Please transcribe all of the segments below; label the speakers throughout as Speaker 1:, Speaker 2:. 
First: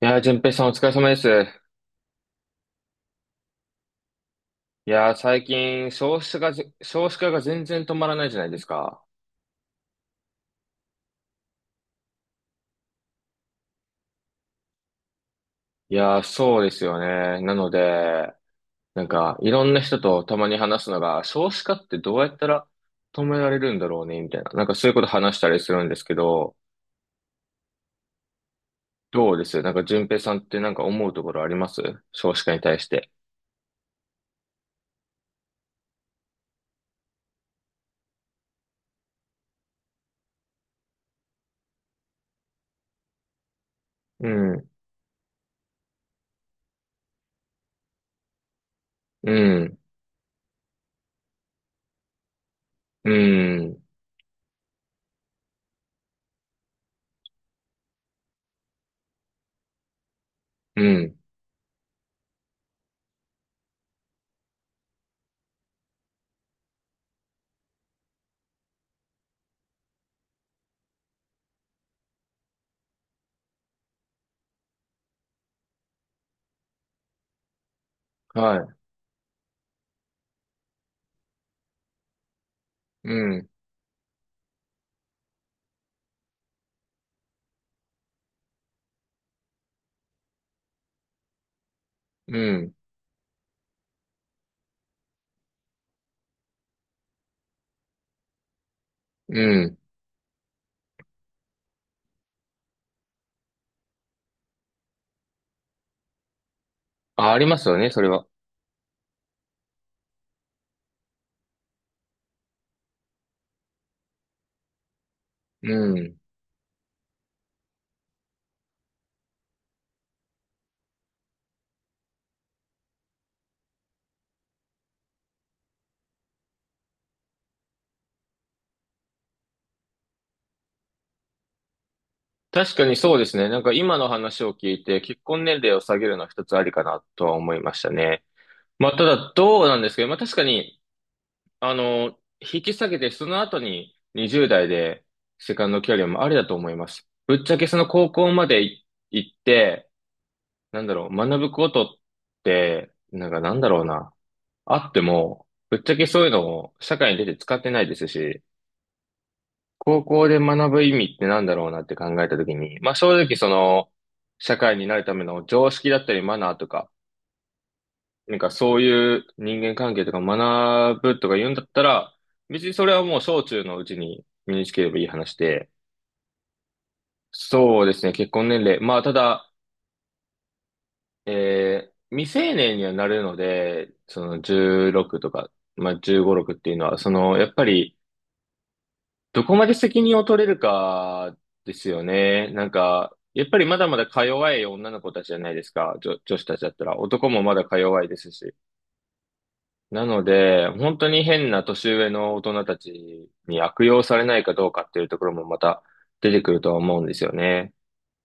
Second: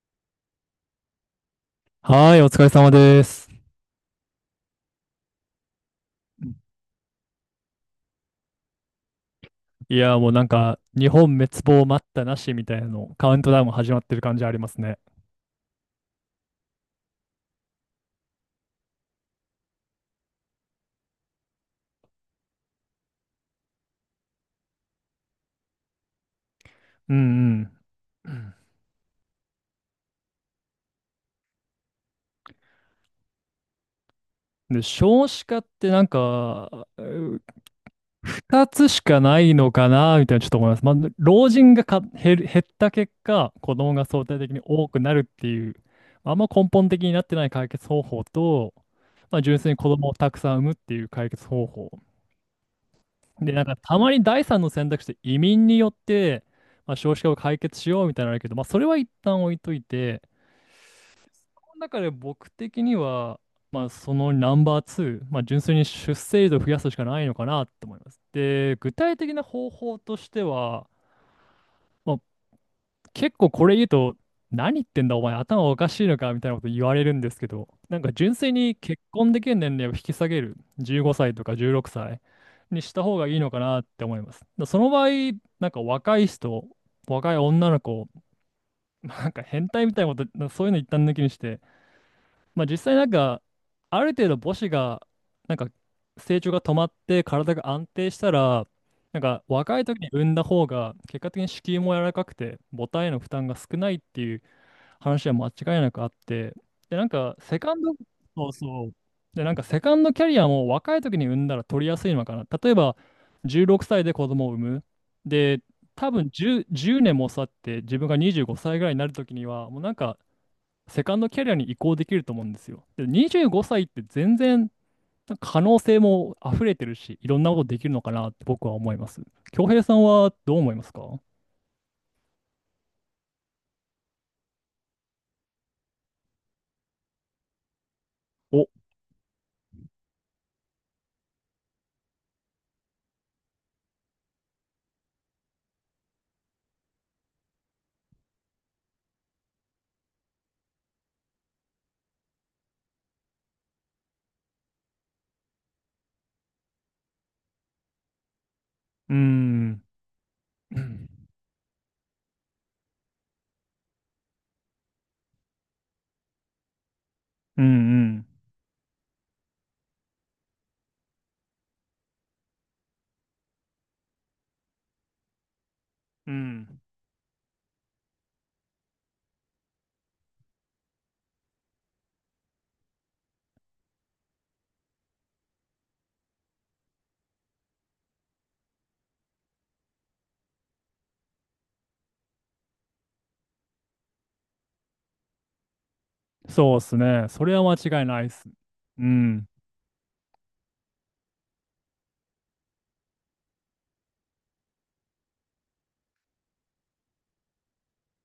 Speaker 1: 淳平さんお疲れ様です。
Speaker 2: はーい、お疲れ様です。
Speaker 1: 最近少子化が少子化が全然止まらないじゃないですか。
Speaker 2: いやー、もうなんか、日本滅亡待ったなしみたいなの、カウントダウン始まってる感じありますね。
Speaker 1: そうですよね。なので、いろんな人とたまに話すのが、少子化ってどうやったら止められるんだろうね、みたいな。なんかそういうこと話したりするんですけど、
Speaker 2: うんうん。
Speaker 1: どうですなんか淳平さんってなんか思うところあります少子化に対して。
Speaker 2: で、少子化ってなんか、二つしかないのかなみたいなちょっと思います。まあ、老人がか減る、減った結果、子供が相
Speaker 1: う
Speaker 2: 対的に
Speaker 1: ん、
Speaker 2: 多くなるっていう、まあんま根本的になってない解決方法と、
Speaker 1: う
Speaker 2: まあ、純粋に
Speaker 1: ん、
Speaker 2: 子供をたくさん産むっていう解決方法。
Speaker 1: う
Speaker 2: で、なんか
Speaker 1: ん、
Speaker 2: たまに第三の選択肢で移民によって、まあ、少子化を解決しようみたいなのあるけど、まあ、それは一旦置いといて、
Speaker 1: うん、
Speaker 2: この中で僕的には、まあ、そのナンバー2、まあ、純粋に出生率を増やすしかないのかなと思います。で、具体的な方法としては、まあ、結構これ言うと、何言ってんだお前頭おかしいのかみたいなこと言われるんですけど、なんか純粋
Speaker 1: はい、
Speaker 2: に結婚できる年齢を引き下げる、15歳とか16歳にした
Speaker 1: う
Speaker 2: 方がいい
Speaker 1: ん、
Speaker 2: のかなって思います。だその場合、なんか若い人、若い女の子、なんか変態みたいなこと、そういうの一旦抜きにして、
Speaker 1: う
Speaker 2: まあ
Speaker 1: ん、
Speaker 2: 実際なんか、ある程度母子が、なんか成長が止まって体が安定したら、なん
Speaker 1: う
Speaker 2: か
Speaker 1: ん。
Speaker 2: 若い時に産んだ方が結果的に子宮も柔らかくて母体への負担が少ないっていう話は間違いなくあって、で、なん
Speaker 1: あ、
Speaker 2: か、
Speaker 1: ありま
Speaker 2: セ
Speaker 1: す
Speaker 2: カ
Speaker 1: よ
Speaker 2: ン
Speaker 1: ね、
Speaker 2: ド、
Speaker 1: それは。
Speaker 2: そうそう。で、なんか、セカンドキャリアも若い時に産んだら取りやすいのかな。例えば、16歳で子供を産む。で、
Speaker 1: う
Speaker 2: 多
Speaker 1: ん、
Speaker 2: 分10、年も経って、自分が25歳ぐらいになる時には、もうなんか、セカンドキャリアに移行できると思うんですよ。で、25歳って全然、なんか可能性も溢れてるし、いろんなことできるのかなって僕は思います。恭平さんはどう思いますか？
Speaker 1: 確かにそうですね。なんか今の話を聞いて、結婚年齢を下げるのは一つありかなとは思いましたね。
Speaker 2: お、う
Speaker 1: まあ、ただどうなんですけど、まあ確かに、あの、引き下げてその後に20代でセカンドキャリアもありだと思います。ぶっちゃけその高校まで行って、なんだろう、学ぶことって、なんかなんだろうな、あっても、ぶっちゃけそういうのを社会に出て使ってないですし、
Speaker 2: ーん。
Speaker 1: 高校で学
Speaker 2: う
Speaker 1: ぶ意味
Speaker 2: ん
Speaker 1: ってなんだろうなって考えたときに、まあ正直その、社会になるための常識だったりマナーとか、
Speaker 2: うん。
Speaker 1: なんかそういう人間関係とか学ぶとか言うんだったら、別にそれはもう小中のうちに身につければいい話で、
Speaker 2: うん。
Speaker 1: そうですね、結婚年齢。まあただ、未成年にはなるので、その16とか、まあ15、6っていうのは、その、やっぱり、どこまで責任を取れるかですよね。なんか、やっぱりまだまだか弱い女の子たちじゃないですか。女子たちだっ
Speaker 2: そうっ
Speaker 1: た
Speaker 2: す
Speaker 1: ら。
Speaker 2: ね。
Speaker 1: 男も
Speaker 2: そ
Speaker 1: ま
Speaker 2: れは
Speaker 1: だか
Speaker 2: 間
Speaker 1: 弱
Speaker 2: 違い
Speaker 1: いで
Speaker 2: ないっ
Speaker 1: す
Speaker 2: す。
Speaker 1: し。
Speaker 2: うん。
Speaker 1: なので、本当に変な年上の大人たちに悪用されないかどうかっていうところもまた出てくるとは思うんですよね。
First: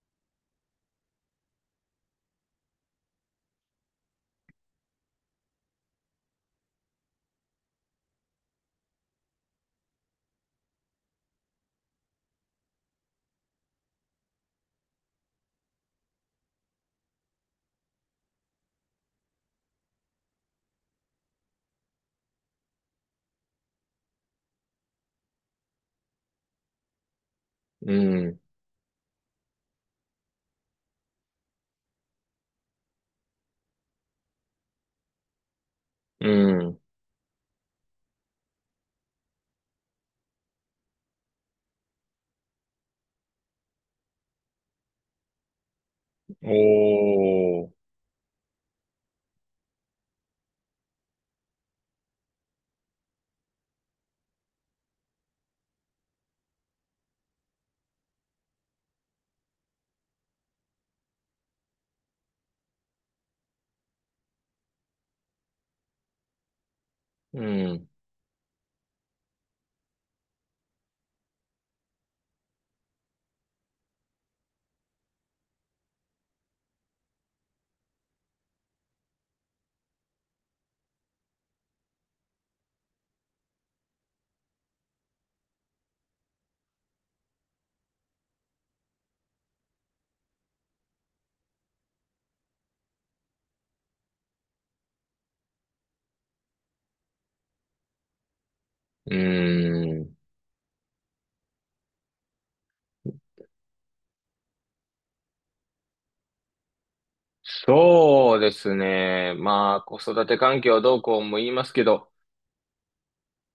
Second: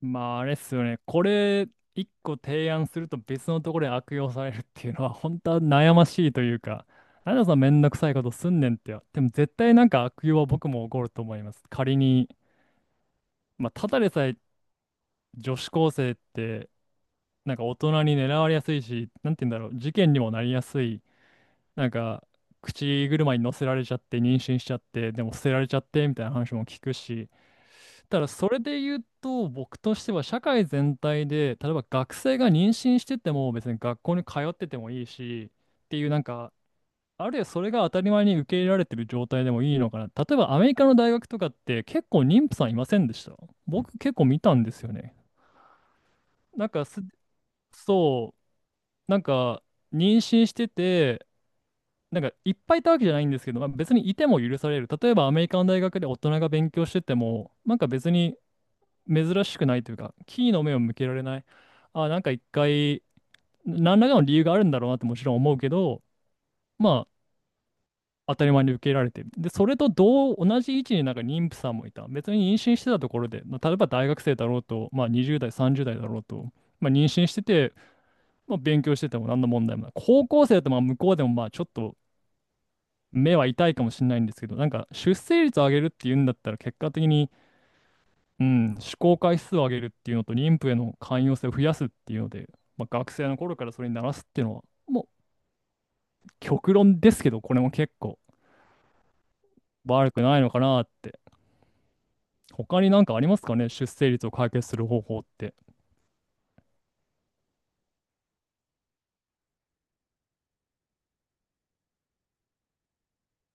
Speaker 2: まあ、あれっすよね。これ、一個提案すると別のところで悪用されるっていうのは、本当は悩ましいというか、なんでそんなめんどくさいことすんねんってでも絶対なんか悪用は僕も起こると思います。仮に、まあ、ただでさえ女子高生って、なんか大人に狙われやすいし、なんて言うんだろう、事件にもなりやすい、なんか、口車に乗せられちゃって、妊娠しちゃって、でも捨てられちゃって、みたいな話も聞くし、
Speaker 1: う
Speaker 2: ただ
Speaker 1: ん。
Speaker 2: それで言うと僕としては社会全体で、例えば学生が妊娠してても別に学校に通っててもいいし、っていうなん
Speaker 1: う
Speaker 2: か、
Speaker 1: ん。
Speaker 2: あるいはそれが当たり前に受け入れられてる状態でもいいのかな。例えばアメリカの大学とかって、結構妊婦さんいませんでした？僕結構見たんですよね。なんかす
Speaker 1: おー。
Speaker 2: そうなんか妊娠してて、なんかいっぱいいたわけじゃないんですけど、まあ、別にいても許される。例えばアメリカの大学で大人が勉強しててもなんか別に珍しくないというか、キーの目を向けられない。あ、なんか一回、何らかの理由があるんだろうなってもちろん思うけど、まあ、
Speaker 1: うん。
Speaker 2: 当たり前に受け入れられてる。で、それと同じ位置になんか妊婦さんもいた。別に妊娠してたところで、まあ例えば大学生だろうと、まあ20代、30代だろうと、まあ妊娠してて、まあ勉強してても何の問題もない。高校生だとまあ向こうでもまあちょっと目は痛いかもしれないんですけど、なんか出生率を上げるっていうんだったら結果的に、うん、試行回数を上げるっていうのと妊婦への寛容性を増やすっていうので、まあ、学生の頃からそれに慣らすっていうのはもう極論ですけど、これも結構
Speaker 1: う
Speaker 2: 悪
Speaker 1: ん。
Speaker 2: くないのかなって。他になんかありますかね、出生率を解決する方法って。
Speaker 1: そうですね。まあ、子育て環境どうこうも言いますけど、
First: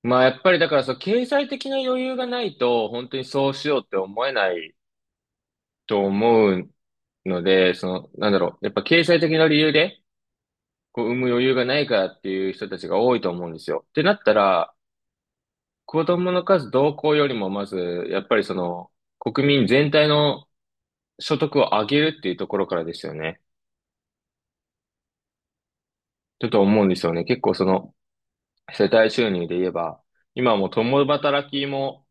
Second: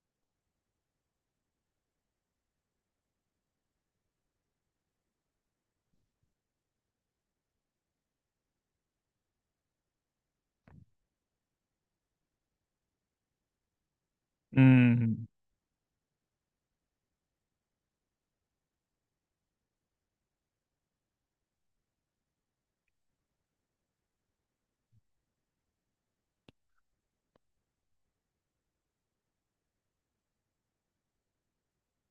Speaker 1: まあやっぱりだからそう、経済的な余裕がないと、本当にそうしようって思えないと思うので、その、なんだろう、やっぱ経済的な理由で、こう、産む余裕がないからっていう人たちが多いと思うんですよ。ってなった
Speaker 2: う
Speaker 1: ら、
Speaker 2: ん、うん、
Speaker 1: 子供の数同行よりも、まず、やっぱりその、国民全体の所得を上げるっていうところからですよね。ちょっと思うんですよね。結構その、世帯収入で言えば、今はもう共働きも、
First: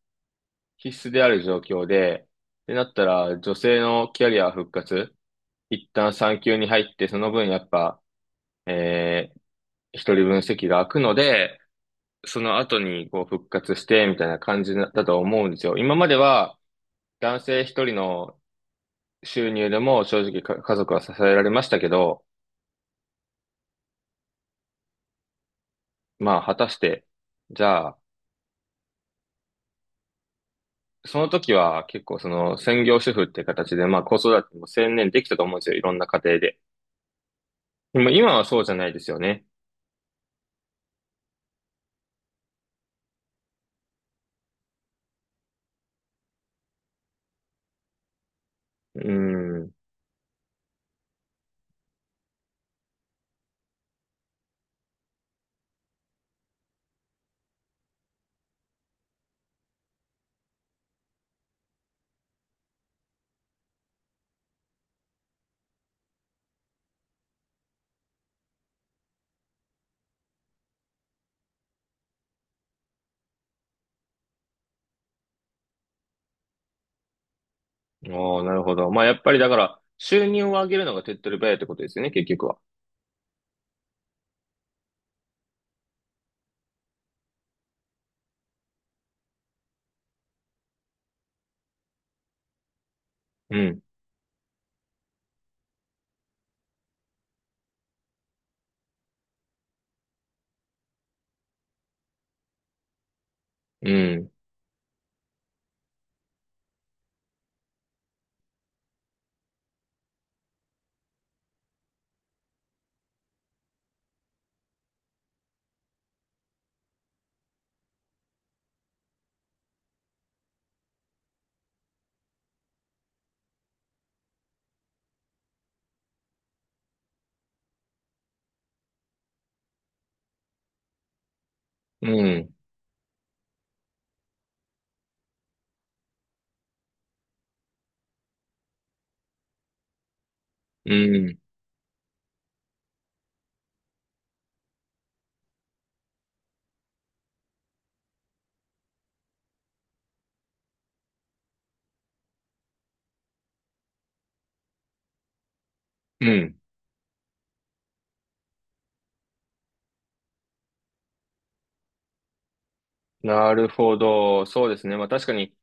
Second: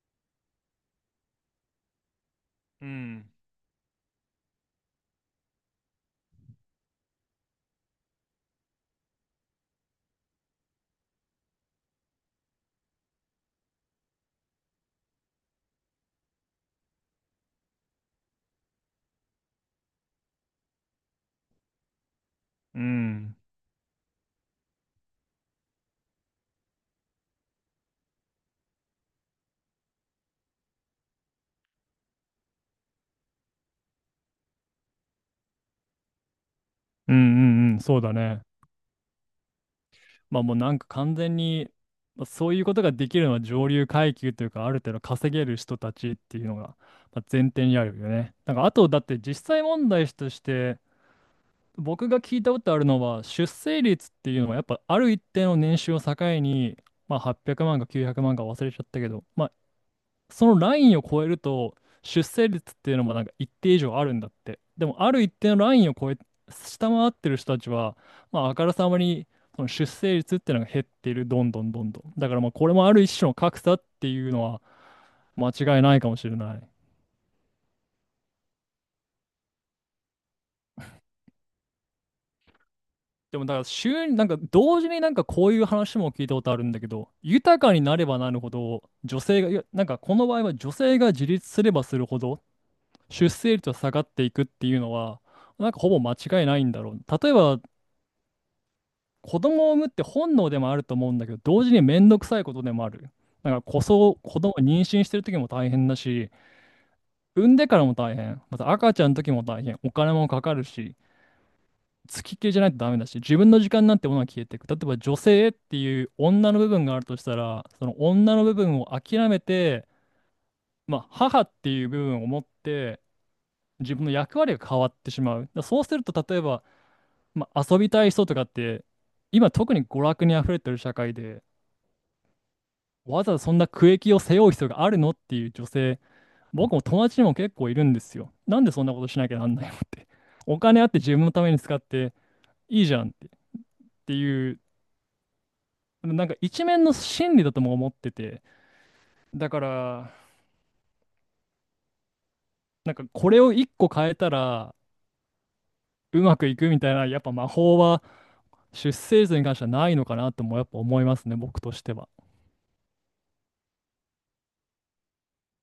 Speaker 1: 必須である状況で、ってな
Speaker 2: う
Speaker 1: った
Speaker 2: ん、
Speaker 1: ら、女性のキャリア復活、一旦産休に入って、その分やっぱ、えー、一人分席が空くので、その後にこう復活して、みたいな感じだと思うんですよ。今までは、男性一人の収入でも正直か家族は支えられましたけど、
Speaker 2: うん、
Speaker 1: まあ、果たして、じゃあ、その時は結構その専業主婦って形で、まあ子育ても専念できたと思うんですよ。いろんな家庭で。
Speaker 2: うん、うん、そ
Speaker 1: で
Speaker 2: う
Speaker 1: も
Speaker 2: だ
Speaker 1: 今
Speaker 2: ね。
Speaker 1: はそうじゃないですよね。
Speaker 2: まあもうなんか完全に、まあ、そういうことができるのは上流階級というかある程度稼げる人たちっていうのが、まあ、前提にあるよね。なんかあとだっ
Speaker 1: う
Speaker 2: て実際
Speaker 1: ん。
Speaker 2: 問題として、僕が聞いたことあるのは、出生率っていうのはやっぱある一定の年収を境に、まあ、800万か900万か忘れちゃったけど、まあ、そのラインを超えると、出生率っていうのもなんか一定以上あるんだって。でも、ある一定のラインを超え、下回ってる人たちは、まあ、あからさまに、その出生率っていうのが減っている、どんどんどんどん。だから、まあ、これもある一種の格差っていうのは、間違いないかもしれない。
Speaker 1: ああ、なるほど。まあ、やっぱりだから、収入を上げるのが手っ取り早いってことですよね、結局は。
Speaker 2: でもだから週になんか同時になんかこういう話も聞いたことあるんだけど、豊かになればなるほど女性が、いやなんかこの場合は女性が自立すればするほど出生
Speaker 1: う
Speaker 2: 率は
Speaker 1: ん。
Speaker 2: 下がっていくっていうのは、なんかほぼ間違いないんだろう。例えば、子供を産むって本能でもあると思うんだけど、同時にめんどくさいことでもある。なんかこ
Speaker 1: う
Speaker 2: そ、
Speaker 1: ん。
Speaker 2: 子供を妊娠してる時も大変だし、産んでからも大変、また赤ちゃんの時も大変、お金もかかるし、付きっきりじゃないとダメだし、自分の時間なんてものは消えていく。例えば女性っていう女の部分があるとしたら、その女の部分を諦めて、まあ、母っていう部分を持って、自分の役割が変わってしまう。だからそうすると、例えば、まあ、遊びたい人とかって、今特に娯楽に溢れてる社会で、
Speaker 1: うん。
Speaker 2: わざわざそんな苦役を背負う必要があるのっていう女性、僕も友達にも結構いるんですよ。なんでそんなことしなきゃなんないのって。お金あっ
Speaker 1: う
Speaker 2: て自分の
Speaker 1: ん。
Speaker 2: ために使っていいじゃんって、っていう、なんか一面の真理だとも思ってて、だから、なんかこれを一個変えたらう
Speaker 1: う
Speaker 2: まく
Speaker 1: ん。
Speaker 2: いくみたいな、やっぱ魔法は出生図に関してはないのかなとも、やっぱ思いますね、僕としては。
Speaker 1: なるほど。そうですね。まあ、確かに、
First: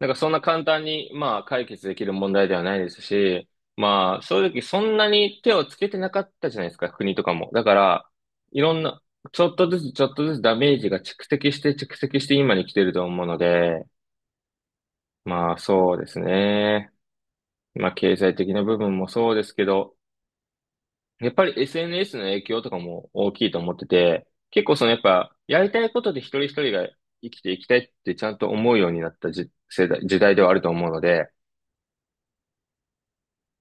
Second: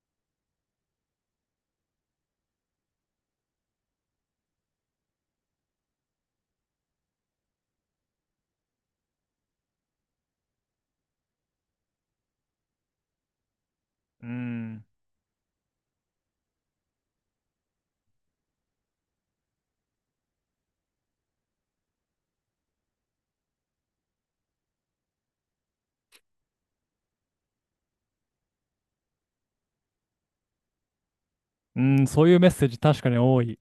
Speaker 1: なんかそんな簡単に、まあ、解決できる問題ではないですし、まあ、正直そんなに手をつけてなかったじゃないですか、国とかも。だから、いろんな、ちょっとずつちょっとずつダメージが蓄積して蓄積して今に来てると思うので、
Speaker 2: うん。
Speaker 1: まあ、そうですね。まあ、経済的な部分もそうですけど、やっぱり SNS の影響とかも大きいと思ってて、結構そのやっぱ、やりたいことで一人一人が生きていきたいってちゃんと思うようになった世代、時代ではあると思うので、
Speaker 2: うん、そういうメッセージ確かに多い。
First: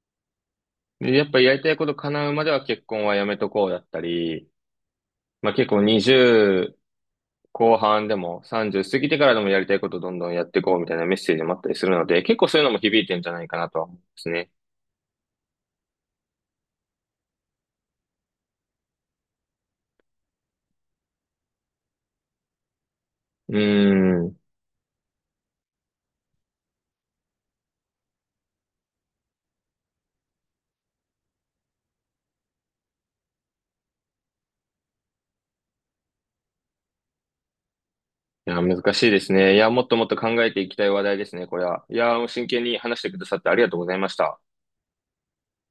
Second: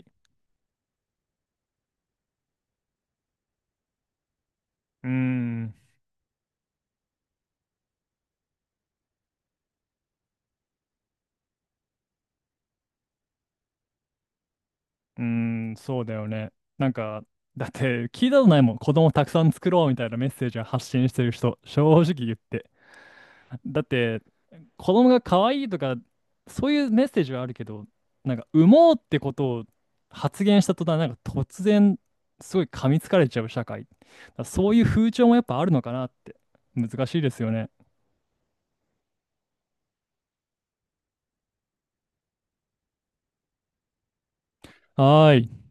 Speaker 1: でやっぱりやりたいこと叶うまでは結婚はやめとこうだったり、
Speaker 2: うー
Speaker 1: まあ
Speaker 2: ん、
Speaker 1: 結
Speaker 2: う
Speaker 1: 構20後半でも30過ぎてからでもやりたいことどんどんやっていこうみたいなメッセージもあったりするので、結構そういうのも響いてんじゃないかなとは思うんですね。
Speaker 2: ーん、そうだよね。なんか、だって聞いたことないもん。子供たくさん作ろうみたいなメッセージを発信してる人、正直言って。
Speaker 1: う
Speaker 2: だって、
Speaker 1: ーん。
Speaker 2: 子供が可愛いとか、そういうメッセージはあるけど、なんか、産もうってことを発言した途端、なんか突然、すごい噛みつかれちゃう社会。だからそういう風潮もやっぱあるのかなって。難しいですよね。
Speaker 1: いや、難しいですね。いや、もっともっと考えていきたい話題ですね、これは。いや、真剣に話してくださってありがとうございました。
Speaker 2: はーい。